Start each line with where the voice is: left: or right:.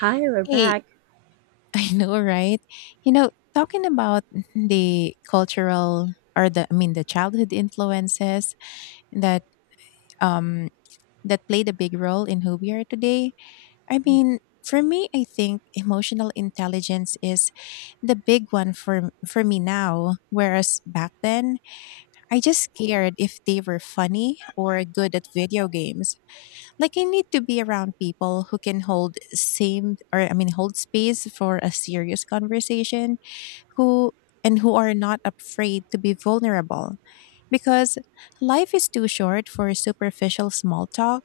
right: Hi, we're
left: Hey,
right: back.
left: I know, right? Talking about the cultural, or the, I mean, the childhood influences that um that played a big role in who we are today. I mean, for me, I think emotional intelligence is the big one for me now, whereas back then, I just cared if they were funny or good at video games. Like, I need to be around people who can hold same or I mean, hold space for a serious conversation, who and who are not afraid to be vulnerable, because life is too short for superficial small talk.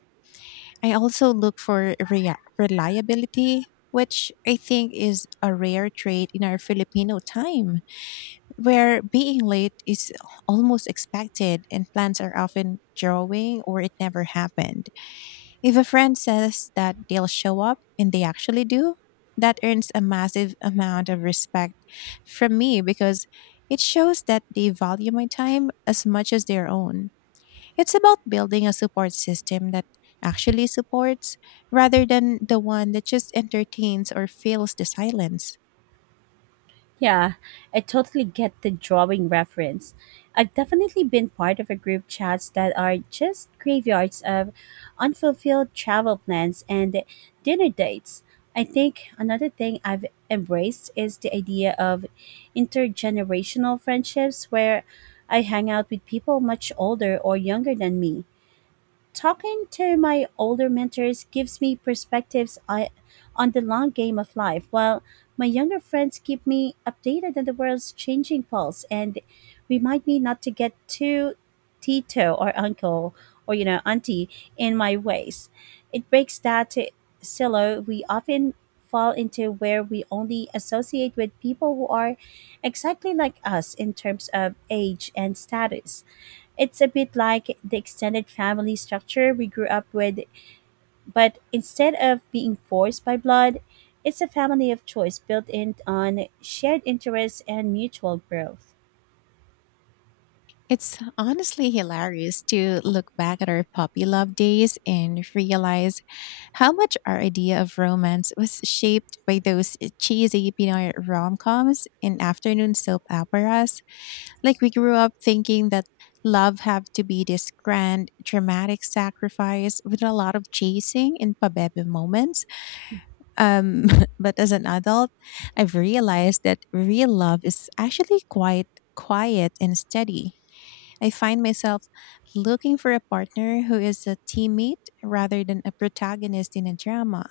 left: I also look for reliability, which I think is a rare trait in our Filipino time, where being late is almost expected and plans are often drawing or it never happened. If a friend says that they'll show up and they actually do, that earns a massive amount of respect from me, because it shows that they value my time as much as their own. It's about building a support system that actually supports, rather than the one that just entertains or fills the silence.
right: Yeah, I totally get the drawing reference. I've definitely been part of a group chats that are just graveyards of unfulfilled travel plans and dinner dates. I think another thing I've embraced is the idea of intergenerational friendships, where I hang out with people much older or younger than me. Talking to my older mentors gives me perspectives on the long game of life, while my younger friends keep me updated on the world's changing pulse and remind me not to get too Tito or uncle, or auntie, in my ways. It breaks that silo we often fall into, where we only associate with people who are exactly like us in terms of age and status. It's a bit like the extended family structure we grew up with, but instead of being forced by blood, it's a family of choice built in on shared interests and mutual growth.
left: It's honestly hilarious to look back at our puppy love days and realize how much our idea of romance was shaped by those cheesy Pinoy rom-coms and afternoon soap operas. Like, we grew up thinking that love had to be this grand, dramatic sacrifice with a lot of chasing and pabebe moments. Um, but as an adult, I've realized that real love is actually quite quiet and steady. I find myself looking for a partner who is a teammate rather than a protagonist in a drama.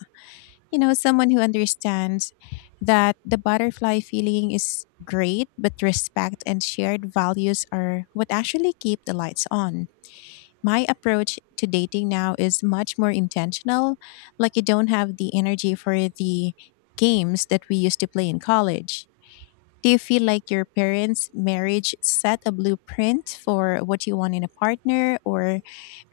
left: You know, someone who understands that the butterfly feeling is great, but respect and shared values are what actually keep the lights on. My approach to dating now is much more intentional. Like, I don't have the energy for the games that we used to play in college. Do you feel like your parents' marriage set a blueprint for what you want in a partner, or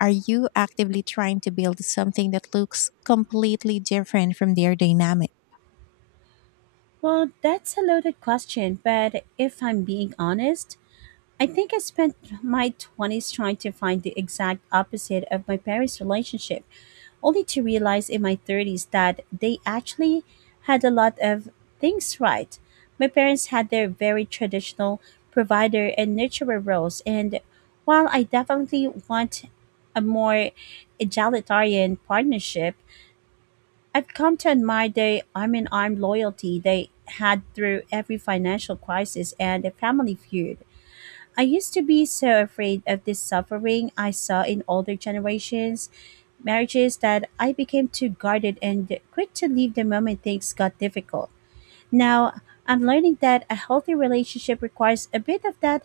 left: are you actively trying to build something that looks completely different from their dynamic?
right: Well, that's a loaded question, but if I'm being honest, I think I spent my 20s trying to find the exact opposite of my parents' relationship, only to realize in my 30s that they actually had a lot of things right. My parents had their very traditional provider and nurturer roles, and while I definitely want a more egalitarian partnership, I've come to admire the arm in arm loyalty they had through every financial crisis and a family feud. I used to be so afraid of this suffering I saw in older generations, marriages that I became too guarded and quick to leave the moment things got difficult. Now, I'm learning that a healthy relationship requires a bit of that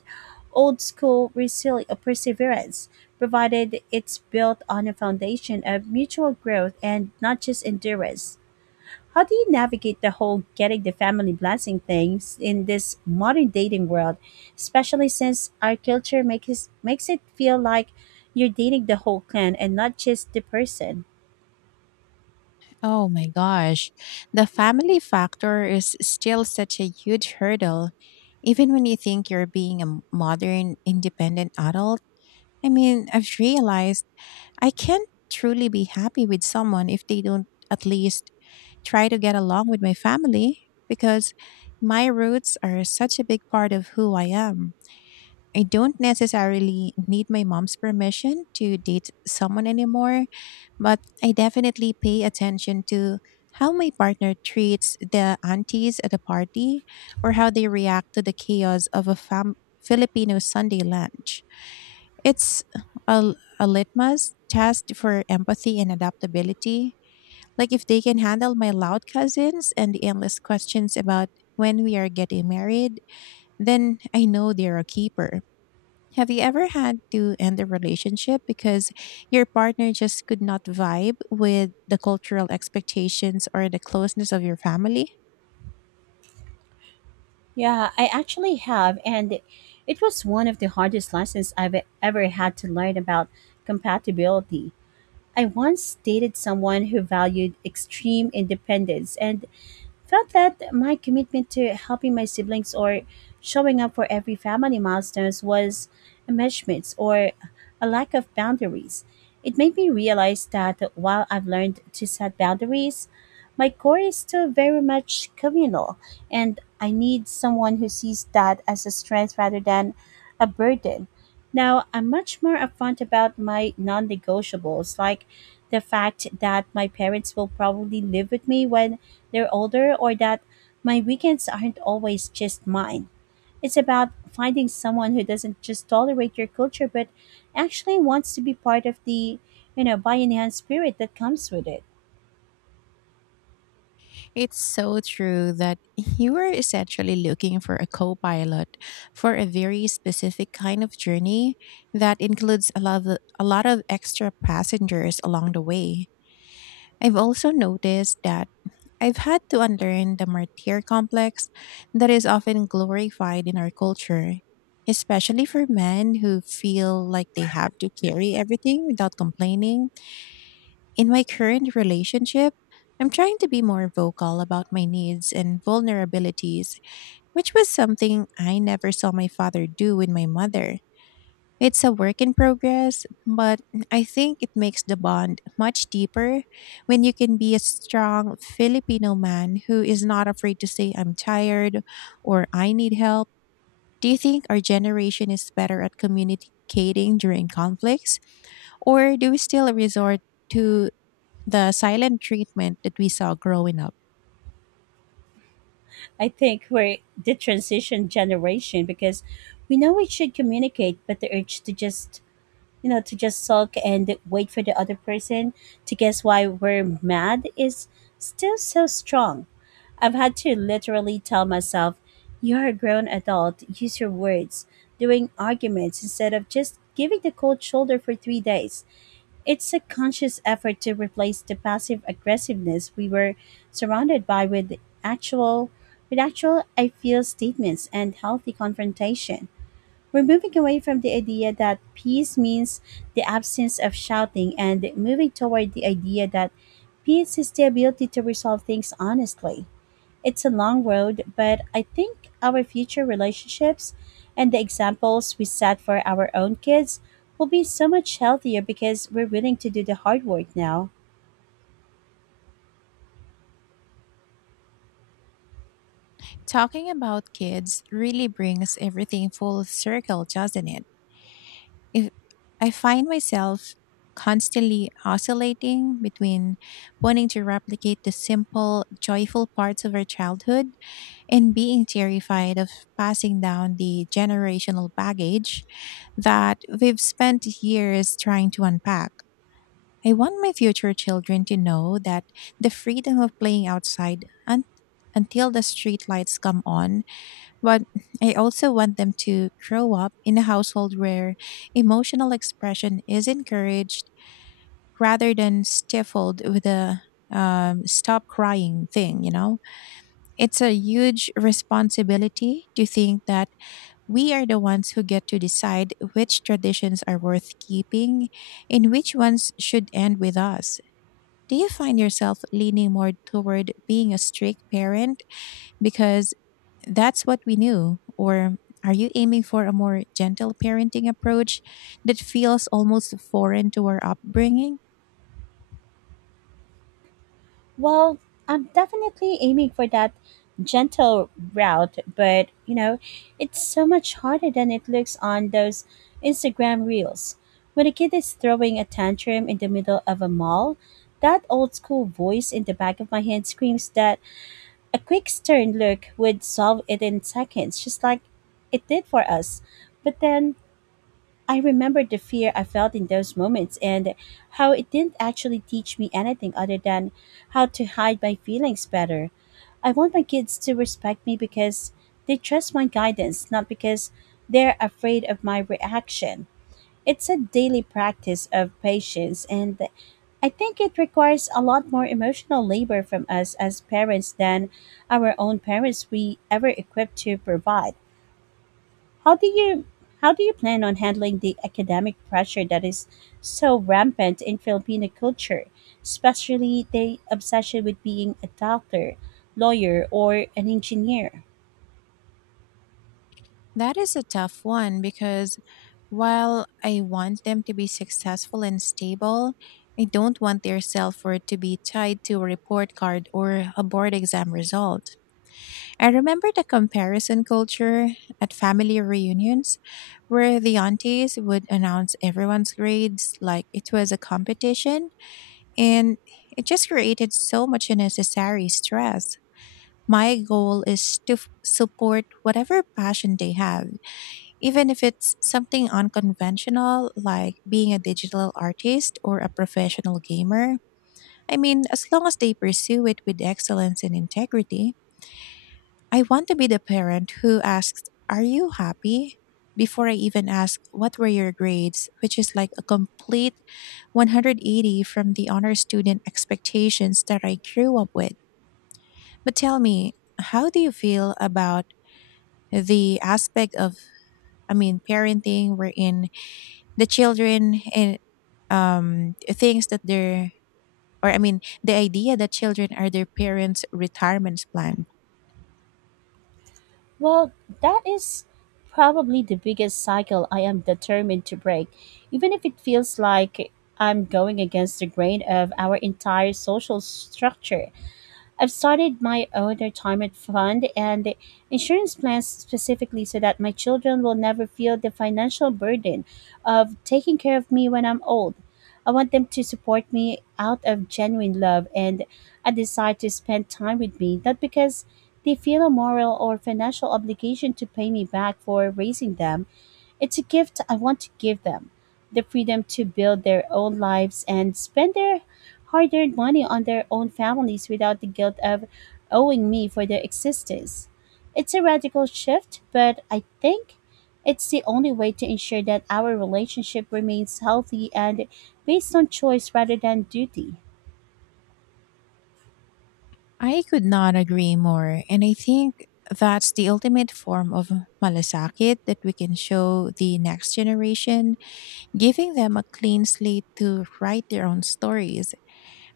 right: old school perseverance, provided it's built on a foundation of mutual growth and not just endurance. How do you navigate the whole getting the family blessing things in this modern dating world, especially since our culture makes it feel like you're dating the whole clan and not just the person?
left: Oh my gosh. The family factor is still such a huge hurdle, even when you think you're being a modern, independent adult. I mean, I've realized I can't truly be happy with someone if they don't at least try to get along with my family, because my roots are such a big part of who I am. I don't necessarily need my mom's permission to date someone anymore, but I definitely pay attention to how my partner treats the aunties at a party, or how they react to the chaos of a Filipino Sunday lunch. It's a litmus test for empathy and adaptability. Like, if they can handle my loud cousins and the endless questions about when we are getting married, then I know they're a keeper. Have you ever had to end a relationship because your partner just could not vibe with the cultural expectations or the closeness of your family?
right: Yeah, I actually have, and it was one of the hardest lessons I've ever had to learn about compatibility. I once dated someone who valued extreme independence and felt that my commitment to helping my siblings or showing up for every family milestones was enmeshment or a lack of boundaries. It made me realize that while I've learned to set boundaries, my core is still very much communal, and I need someone who sees that as a strength rather than a burden. Now, I'm much more upfront about my non negotiables, like the fact that my parents will probably live with me when they're older, or that my weekends aren't always just mine. It's about finding someone who doesn't just tolerate your culture but actually wants to be part of the Bayanihan spirit that comes with it.
left: It's so true that you are essentially looking for a co pilot for a very specific kind of journey that includes a lot of extra passengers along the way. I've also noticed that I've had to unlearn the martyr complex that is often glorified in our culture, especially for men who feel like they have to carry everything without complaining. In my current relationship, I'm trying to be more vocal about my needs and vulnerabilities, which was something I never saw my father do with my mother. It's a work in progress, but I think it makes the bond much deeper when you can be a strong Filipino man who is not afraid to say, "I'm tired," or, "I need help." Do you think our generation is better at communicating during conflicts, or do we still resort to the silent treatment that we saw growing up?
right: I think we're the transition generation, because we know we should communicate, but the urge to just sulk and wait for the other person to guess why we're mad is still so strong. I've had to literally tell myself, "You're a grown adult, use your words," during arguments, instead of just giving the cold shoulder for 3 days. It's a conscious effort to replace the passive aggressiveness we were surrounded by with actual actual "I feel" statements and healthy confrontation. We're moving away from the idea that peace means the absence of shouting, and moving toward the idea that peace is the ability to resolve things honestly. It's a long road, but I think our future relationships, and the examples we set for our own kids, will be so much healthier because we're willing to do the hard work now.
left: Talking about kids really brings everything full circle, doesn't it? If I find myself constantly oscillating between wanting to replicate the simple, joyful parts of our childhood, and being terrified of passing down the generational baggage that we've spent years trying to unpack. I want my future children to know that the freedom of playing outside until the street lights come on, but I also want them to grow up in a household where emotional expression is encouraged rather than stifled with a stop crying thing, you know? It's a huge responsibility to think that we are the ones who get to decide which traditions are worth keeping and which ones should end with us. Do you find yourself leaning more toward being a strict parent because that's what we knew? Or are you aiming for a more gentle parenting approach that feels almost foreign to our upbringing?
right: Well, I'm definitely aiming for that gentle route, but it's so much harder than it looks on those Instagram reels. When a kid is throwing a tantrum in the middle of a mall, that old school voice in the back of my head screams that a quick stern look would solve it in seconds, just like it did for us. But then I remember the fear I felt in those moments, and how it didn't actually teach me anything other than how to hide my feelings better. I want my kids to respect me because they trust my guidance, not because they're afraid of my reaction. It's a daily practice of patience, and I think it requires a lot more emotional labor from us as parents than our own parents we ever equipped to provide. How do you how do you plan on handling the academic pressure that is so rampant in Filipino culture, especially the obsession with being a doctor, lawyer, or an engineer?
left: That is a tough one, because while I want them to be successful and stable, I don't want their self worth to be tied to a report card or a board exam result. I remember the comparison culture at family reunions, where the aunties would announce everyone's grades like it was a competition, and it just created so much unnecessary stress. My goal is to support whatever passion they have, even if it's something unconventional like being a digital artist or a professional gamer. I mean, as long as they pursue it with excellence and integrity. I want to be the parent who asks, "Are you happy?" before I even ask, "What were your grades?" which is like a complete 180 from the honor student expectations that I grew up with. But tell me, how do you feel about the aspect of, I mean, parenting wherein the children and, things that they're, or, I mean, the idea that children are their parents' retirement plan?
right: Well, that is probably the biggest cycle I am determined to break, even if it feels like I'm going against the grain of our entire social structure. I've started my own retirement fund and insurance plans, specifically so that my children will never feel the financial burden of taking care of me when I'm old. I want them to support me out of genuine love and a desire to spend time with me, not because they feel a moral or financial obligation to pay me back for raising them. It's a gift I want to give them: the freedom to build their own lives and spend their hard earned money on their own families without the guilt of owing me for their existence. It's a radical shift, but I think it's the only way to ensure that our relationship remains healthy and based on choice rather than duty.
left: I could not agree more. And I think that's the ultimate form of malasakit that we can show the next generation, giving them a clean slate to write their own stories.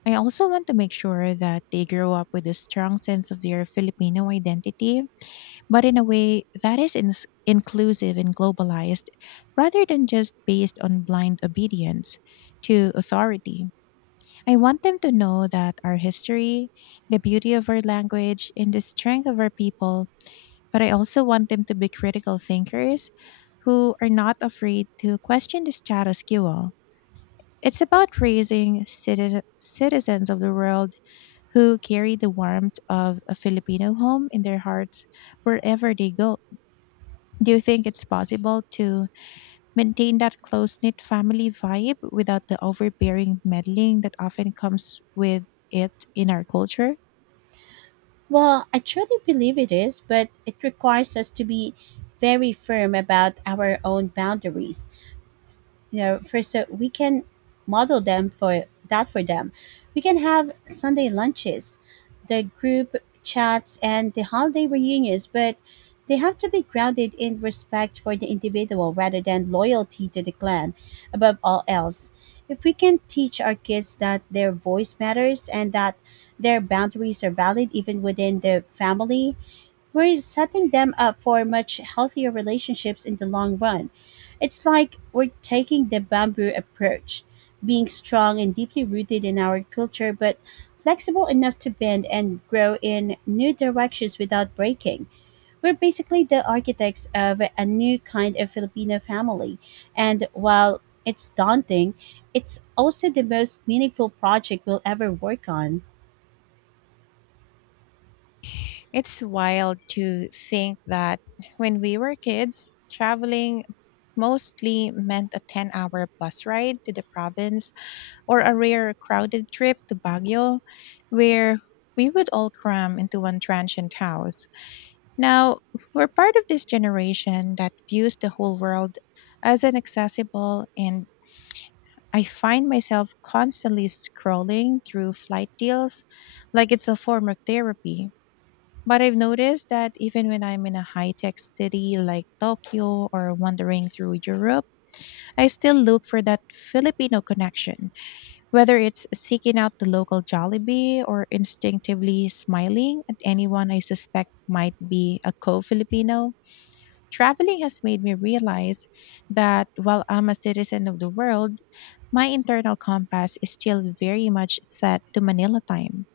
left: I also want to make sure that they grow up with a strong sense of their Filipino identity, but in a way that is ins inclusive and globalized, rather than just based on blind obedience to authority. I want them to know that our history, the beauty of our language, and the strength of our people, but I also want them to be critical thinkers who are not afraid to question the status quo. It's about raising citizens of the world who carry the warmth of a Filipino home in their hearts wherever they go. Do you think it's possible to maintain that close knit family vibe without the overbearing meddling that often comes with it in our culture?
right: Well, I truly believe it is, but it requires us to be very firm about our own boundaries, first, so we can model them for them. We can have Sunday lunches, the group chats, and the holiday reunions, but they have to be grounded in respect for the individual rather than loyalty to the clan above all else. If we can teach our kids that their voice matters, and that their boundaries are valid even within the family, we're setting them up for much healthier relationships in the long run. It's like we're taking the bamboo approach: being strong and deeply rooted in our culture, but flexible enough to bend and grow in new directions without breaking. We're basically the architects of a new kind of Filipino family. And while it's daunting, it's also the most meaningful project we'll ever work on.
left: It's wild to think that when we were kids, traveling mostly meant a 10-hour hour bus ride to the province, or a rare crowded trip to Baguio, where we would all cram into one transient house. Now, we're part of this generation that views the whole world as an accessible, and I find myself constantly scrolling through flight deals like it's a form of therapy. But I've noticed that even when I'm in a high tech city like Tokyo, or wandering through Europe, I still look for that Filipino connection, whether it's seeking out the local Jollibee or instinctively smiling at anyone I suspect might be a co Filipino. Traveling has made me realize that while I'm a citizen of the world, my internal compass is still very much set to Manila time.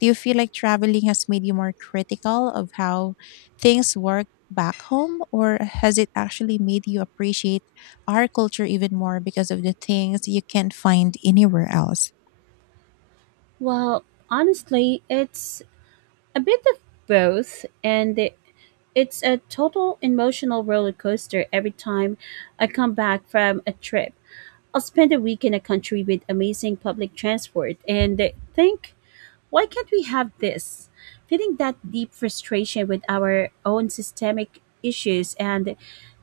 left: Do you feel like traveling has made you more critical of how things work back home, or has it actually made you appreciate our culture even more because of the things you can't find anywhere else?
right: Well, honestly, it's a bit of both, and it's a total emotional roller coaster every time I come back from a trip. I'll spend a week in a country with amazing public transport and think, "Why can't we have this?" Feeling that deep frustration with our own systemic issues and,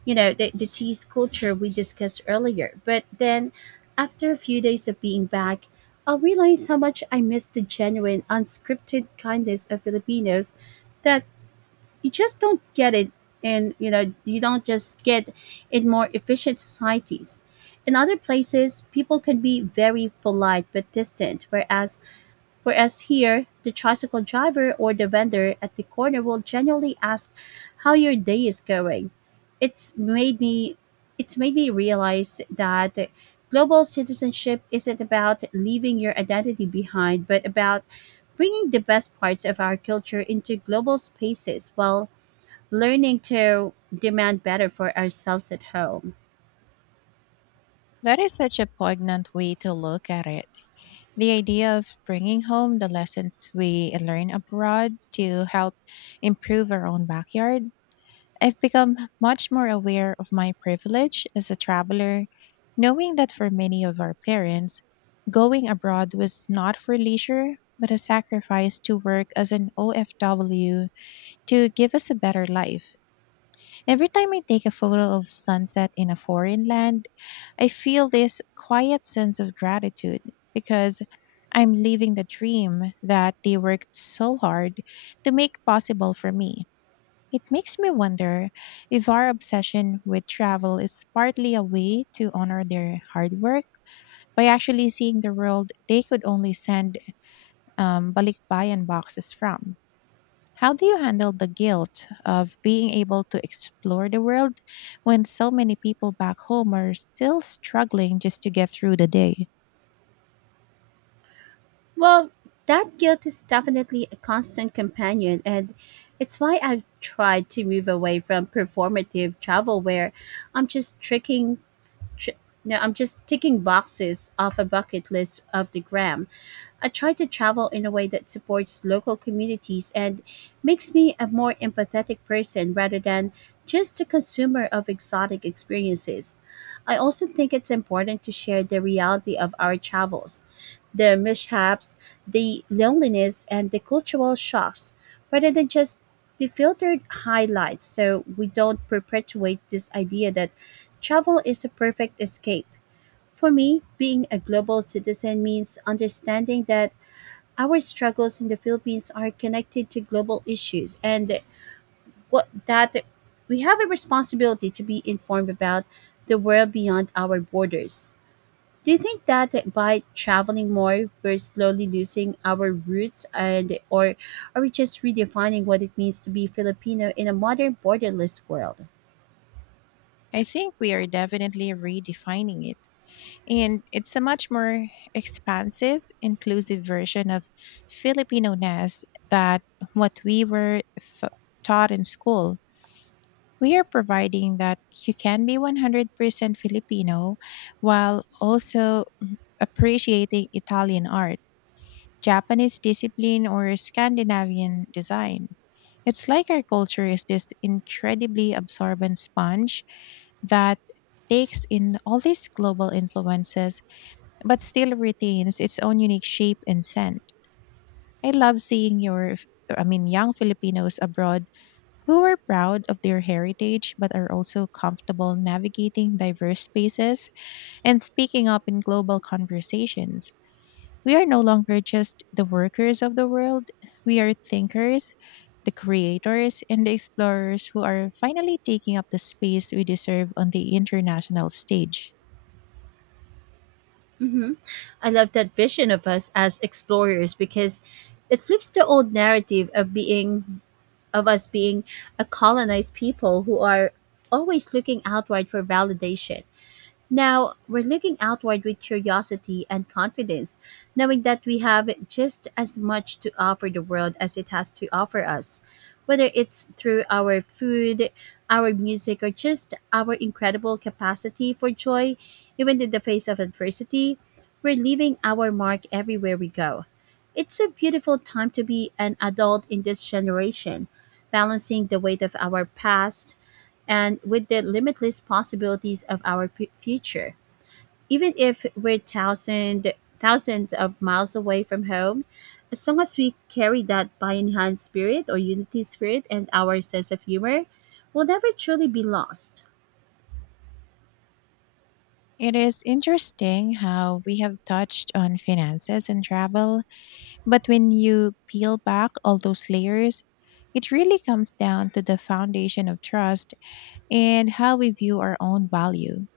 right: you know, the, the tease culture we discussed earlier. But then, after a few days of being back, I'll realize how much I miss the genuine, unscripted kindness of Filipinos that you just don't get it you don't just get in more efficient societies. In other places, people can be very polite but distant, whereas here, the tricycle driver or the vendor at the corner will genuinely ask how your day is going. It's made me it's made me realize that global citizenship isn't about leaving your identity behind, but about bringing the best parts of our culture into global spaces while learning to demand better for ourselves at home.
left: That is such a poignant way to look at it. The idea of bringing home the lessons we learn abroad to help improve our own backyard, I've become much more aware of my privilege as a traveler, knowing that for many of our parents, going abroad was not for leisure, but a sacrifice to work as an OFW to give us a better life. Every time I take a photo of sunset in a foreign land, I feel this quiet sense of gratitude, because I'm living the dream that they worked so hard to make possible for me. It makes me wonder if our obsession with travel is partly a way to honor their hard work by actually seeing the world they could only send balikbayan boxes from. How do you handle the guilt of being able to explore the world when so many people back home are still struggling just to get through the day?
right: Well, that guilt is definitely a constant companion, and it's why I've tried to move away from performative travel, where I'm just tricking. Tr- no, I'm just ticking boxes off a bucket list of the gram. I try to travel in a way that supports local communities and makes me a more empathetic person, rather than just a consumer of exotic experiences. I also think it's important to share the reality of our travels, the mishaps, the loneliness, and the cultural shocks, rather than just the filtered highlights, so we don't perpetuate this idea that travel is a perfect escape. For me, being a global citizen means understanding that our struggles in the Philippines are connected to global issues, and what that we have a responsibility to be informed about the world beyond our borders. Do you think that by traveling more, we're slowly losing our roots, and or are we just redefining what it means to be Filipino in a modern borderless world?
left: I think we are definitely redefining it. And it's a much more expansive, inclusive version of Filipino ness that what we were taught in school. We are providing that you can be 100% Filipino while also appreciating Italian art, Japanese discipline, or Scandinavian design. It's like our culture is this incredibly absorbent sponge that takes in all these global influences but still retains its own unique shape and scent. I love seeing your I mean, young Filipinos abroad who are proud of their heritage but are also comfortable navigating diverse spaces and speaking up in global conversations. We are no longer just the workers of the world, we are thinkers, the creators, and the explorers who are finally taking up the space we deserve on the international stage.
right: hmm I love that vision of us as explorers, because it flips the old narrative of us being a colonized people who are always looking outward for validation. Now, we're looking outward with curiosity and confidence, knowing that we have just as much to offer the world as it has to offer us, whether it's through our food, our music, or just our incredible capacity for joy, even in the face of adversity. We're leaving our mark everywhere we go. It's a beautiful time to be an adult in this generation, balancing the weight of our past and with the limitless possibilities of our future. Even if we're thousands of miles away from home, as long as we carry that Bayan hand spirit or unity spirit and our sense of humor, we'll never truly be lost.
left: It is interesting how we have touched on finances and travel, but when you peel back all those layers, it really comes down to the foundation of trust and how we view our own value.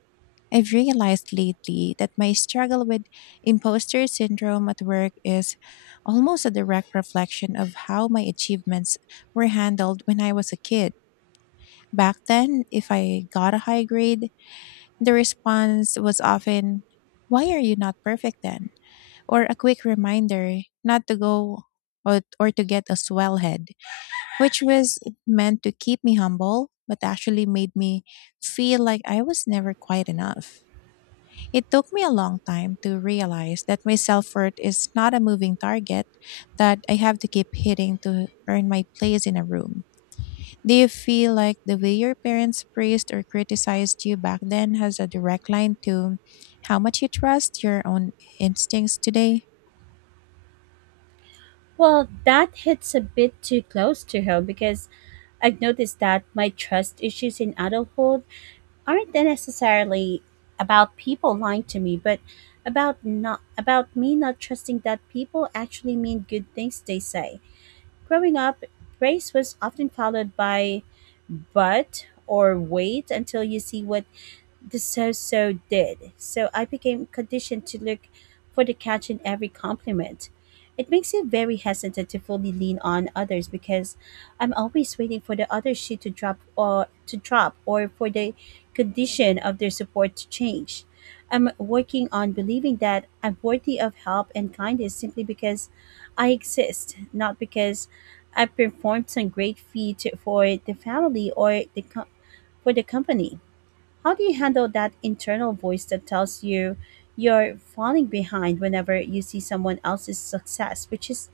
left: I've realized lately that my struggle with imposter syndrome at work is almost a direct reflection of how my achievements were handled when I was a kid. Back then, if I got a high grade, the response was often, "Why are you not perfect then?" or a quick reminder not to go or to get a swell head, which was meant to keep me humble but actually made me feel like I was never quite enough. It took me a long time to realize that my self worth is not a moving target that I have to keep hitting to earn my place in a room. Do you feel like the way your parents praised or criticized you back then has a direct line to how much you trust your own instincts today?
right: Well, that hits a bit too close to home because I've noticed that my trust issues in adulthood aren't they necessarily about people lying to me, but about me not trusting that people actually mean good things they say. Growing up, praise was often followed by but or wait until you see what the so-so did, so I became conditioned to look for the catch in every compliment. It makes you very hesitant to fully lean on others because I'm always waiting for the other shoe to drop or for the condition of their support to change. I'm working on believing that I'm worthy of help and kindness simply because I exist, not because I performed some great feat for the family or for the company. How do you handle that internal voice that tells you're falling behind whenever you see someone else's success, which is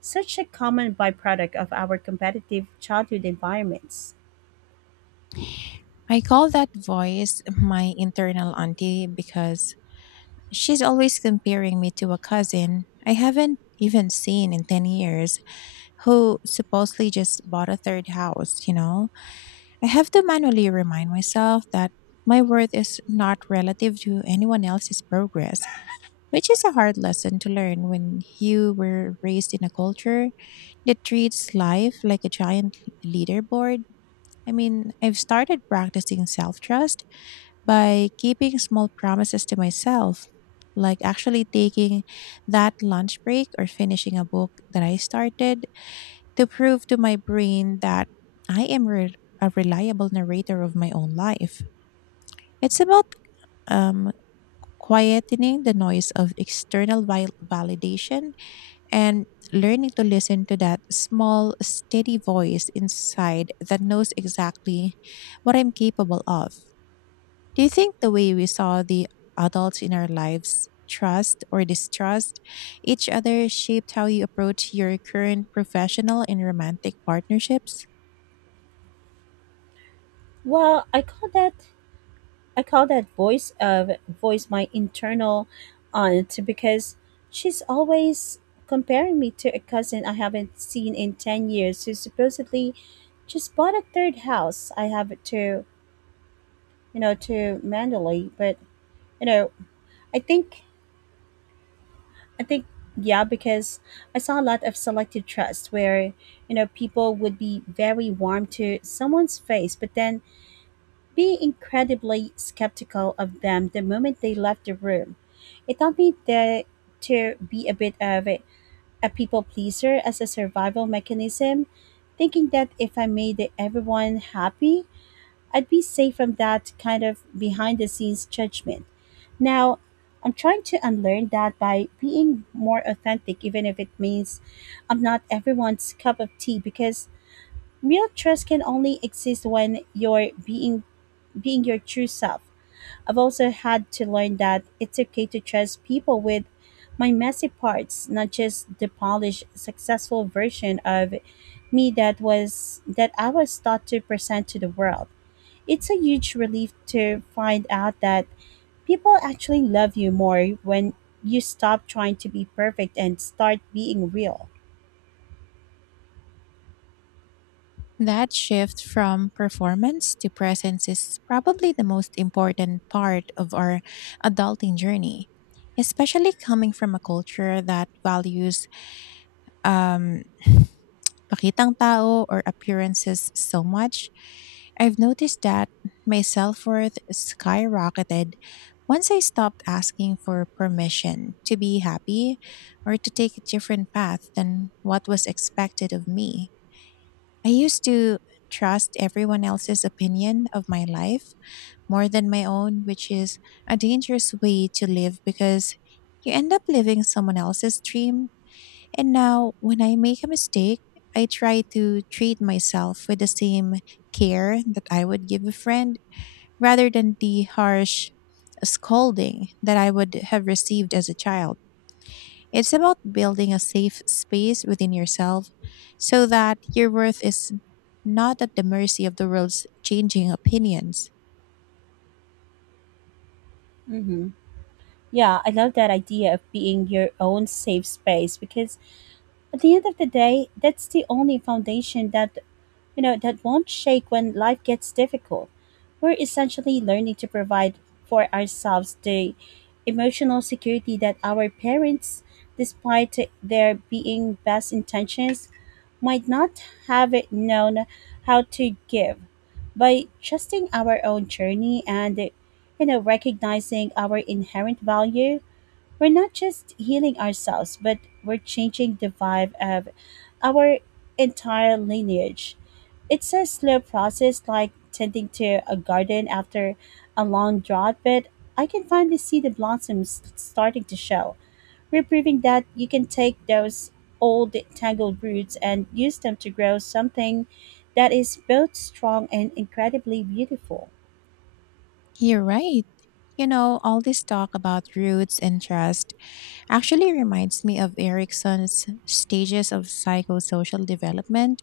right: such a common byproduct of our competitive childhood environments?
left: I call that voice my internal auntie because she's always comparing me to a cousin I haven't even seen in 10 years who supposedly just bought a third house, you know? I have to manually remind myself that my worth is not relative to anyone else's progress, which is a hard lesson to learn when you were raised in a culture that treats life like a giant leaderboard. I mean, I've started practicing self trust by keeping small promises to myself, like actually taking that lunch break or finishing a book that I started to prove to my brain that I am a reliable narrator of my own life. It's about um, quietening the noise of external validation and learning to listen to that small, steady voice inside that knows exactly what I'm capable of. Do you think the way we saw the adults in our lives trust or distrust each other shaped how you approach your current professional and romantic partnerships?
right: Well, I call that voice my internal aunt because she's always comparing me to a cousin I haven't seen in 10 years who supposedly just bought a third house. I have to, to Mandalay, but you know, I think I think, yeah, because I saw a lot of selective trust where people would be very warm to someone's face but then be incredibly skeptical of them the moment they left the room. It taught me that to be a bit of a people pleaser as a survival mechanism, thinking that if I made everyone happy, I'd be safe from that kind of behind the scenes judgment. Now, I'm trying to unlearn that by being more authentic, even if it means I'm not everyone's cup of tea, because real trust can only exist when you're being your true self. I've also had to learn that it's okay to trust people with my messy parts, not just the polished, successful version of me that I was taught to present to the world. It's a huge relief to find out that people actually love you more when you stop trying to be perfect and start being real.
left: That shift from performance to presence is probably the most important part of our adulting journey, especially coming from a culture that values um, pakitang tao, or appearances, so much. I've noticed that my self worth skyrocketed once I stopped asking for permission to be happy or to take a different path than what was expected of me. I used to trust everyone else's opinion of my life more than my own, which is a dangerous way to live because you end up living someone else's dream. And now, when I make a mistake, I try to treat myself with the same care that I would give a friend rather than the harsh scolding that I would have received as a child. It's about building a safe space within yourself so that your worth is not at the mercy of the world's changing opinions.
right: Hmm. Yeah, I love that idea of being your own safe space because at the end of the day, that's the only foundation that won't shake when life gets difficult. We're essentially learning to provide for ourselves the emotional security that our parents, despite their being best intentions, might not have known how to give. By trusting our own journey and recognizing our inherent value, we're not just healing ourselves, but we're changing the vibe of our entire lineage. It's a slow process like tending to a garden after a long drought, but I can finally see the blossoms starting to show. We're proving that you can take those old tangled roots and use them to grow something that is both strong and incredibly beautiful.
left: You're right. You know, all this talk about roots and trust actually reminds me of Erickson's stages of psychosocial development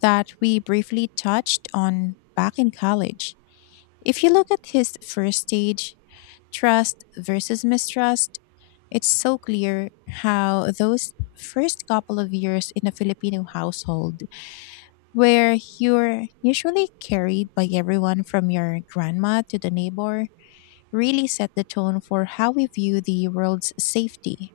left: that we briefly touched on back in college. If you look at his first stage, trust versus mistrust, it's so clear how those first couple of years in a Filipino household, where you're usually carried by everyone from your grandma to the neighbor, really set the tone for how we view the world's safety.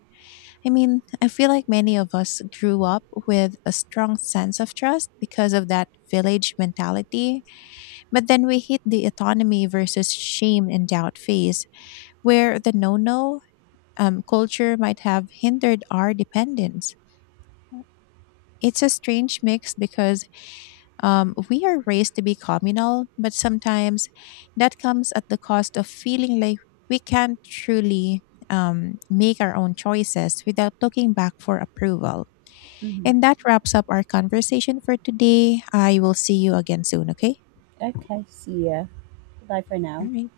left: I mean, I feel like many of us grew up with a strong sense of trust because of that village mentality, but then we hit the autonomy versus shame and doubt phase, where the no no culture might have hindered our dependence. It's a strange mix because we are raised to be communal, but sometimes that comes at the cost of feeling like we can't truly make our own choices without looking back for approval.
right: Hmm.
left: And that wraps up our conversation for today. I will see you again soon, okay?
right: Okay, see ya. Bye for
left: All
right: now.
left: right.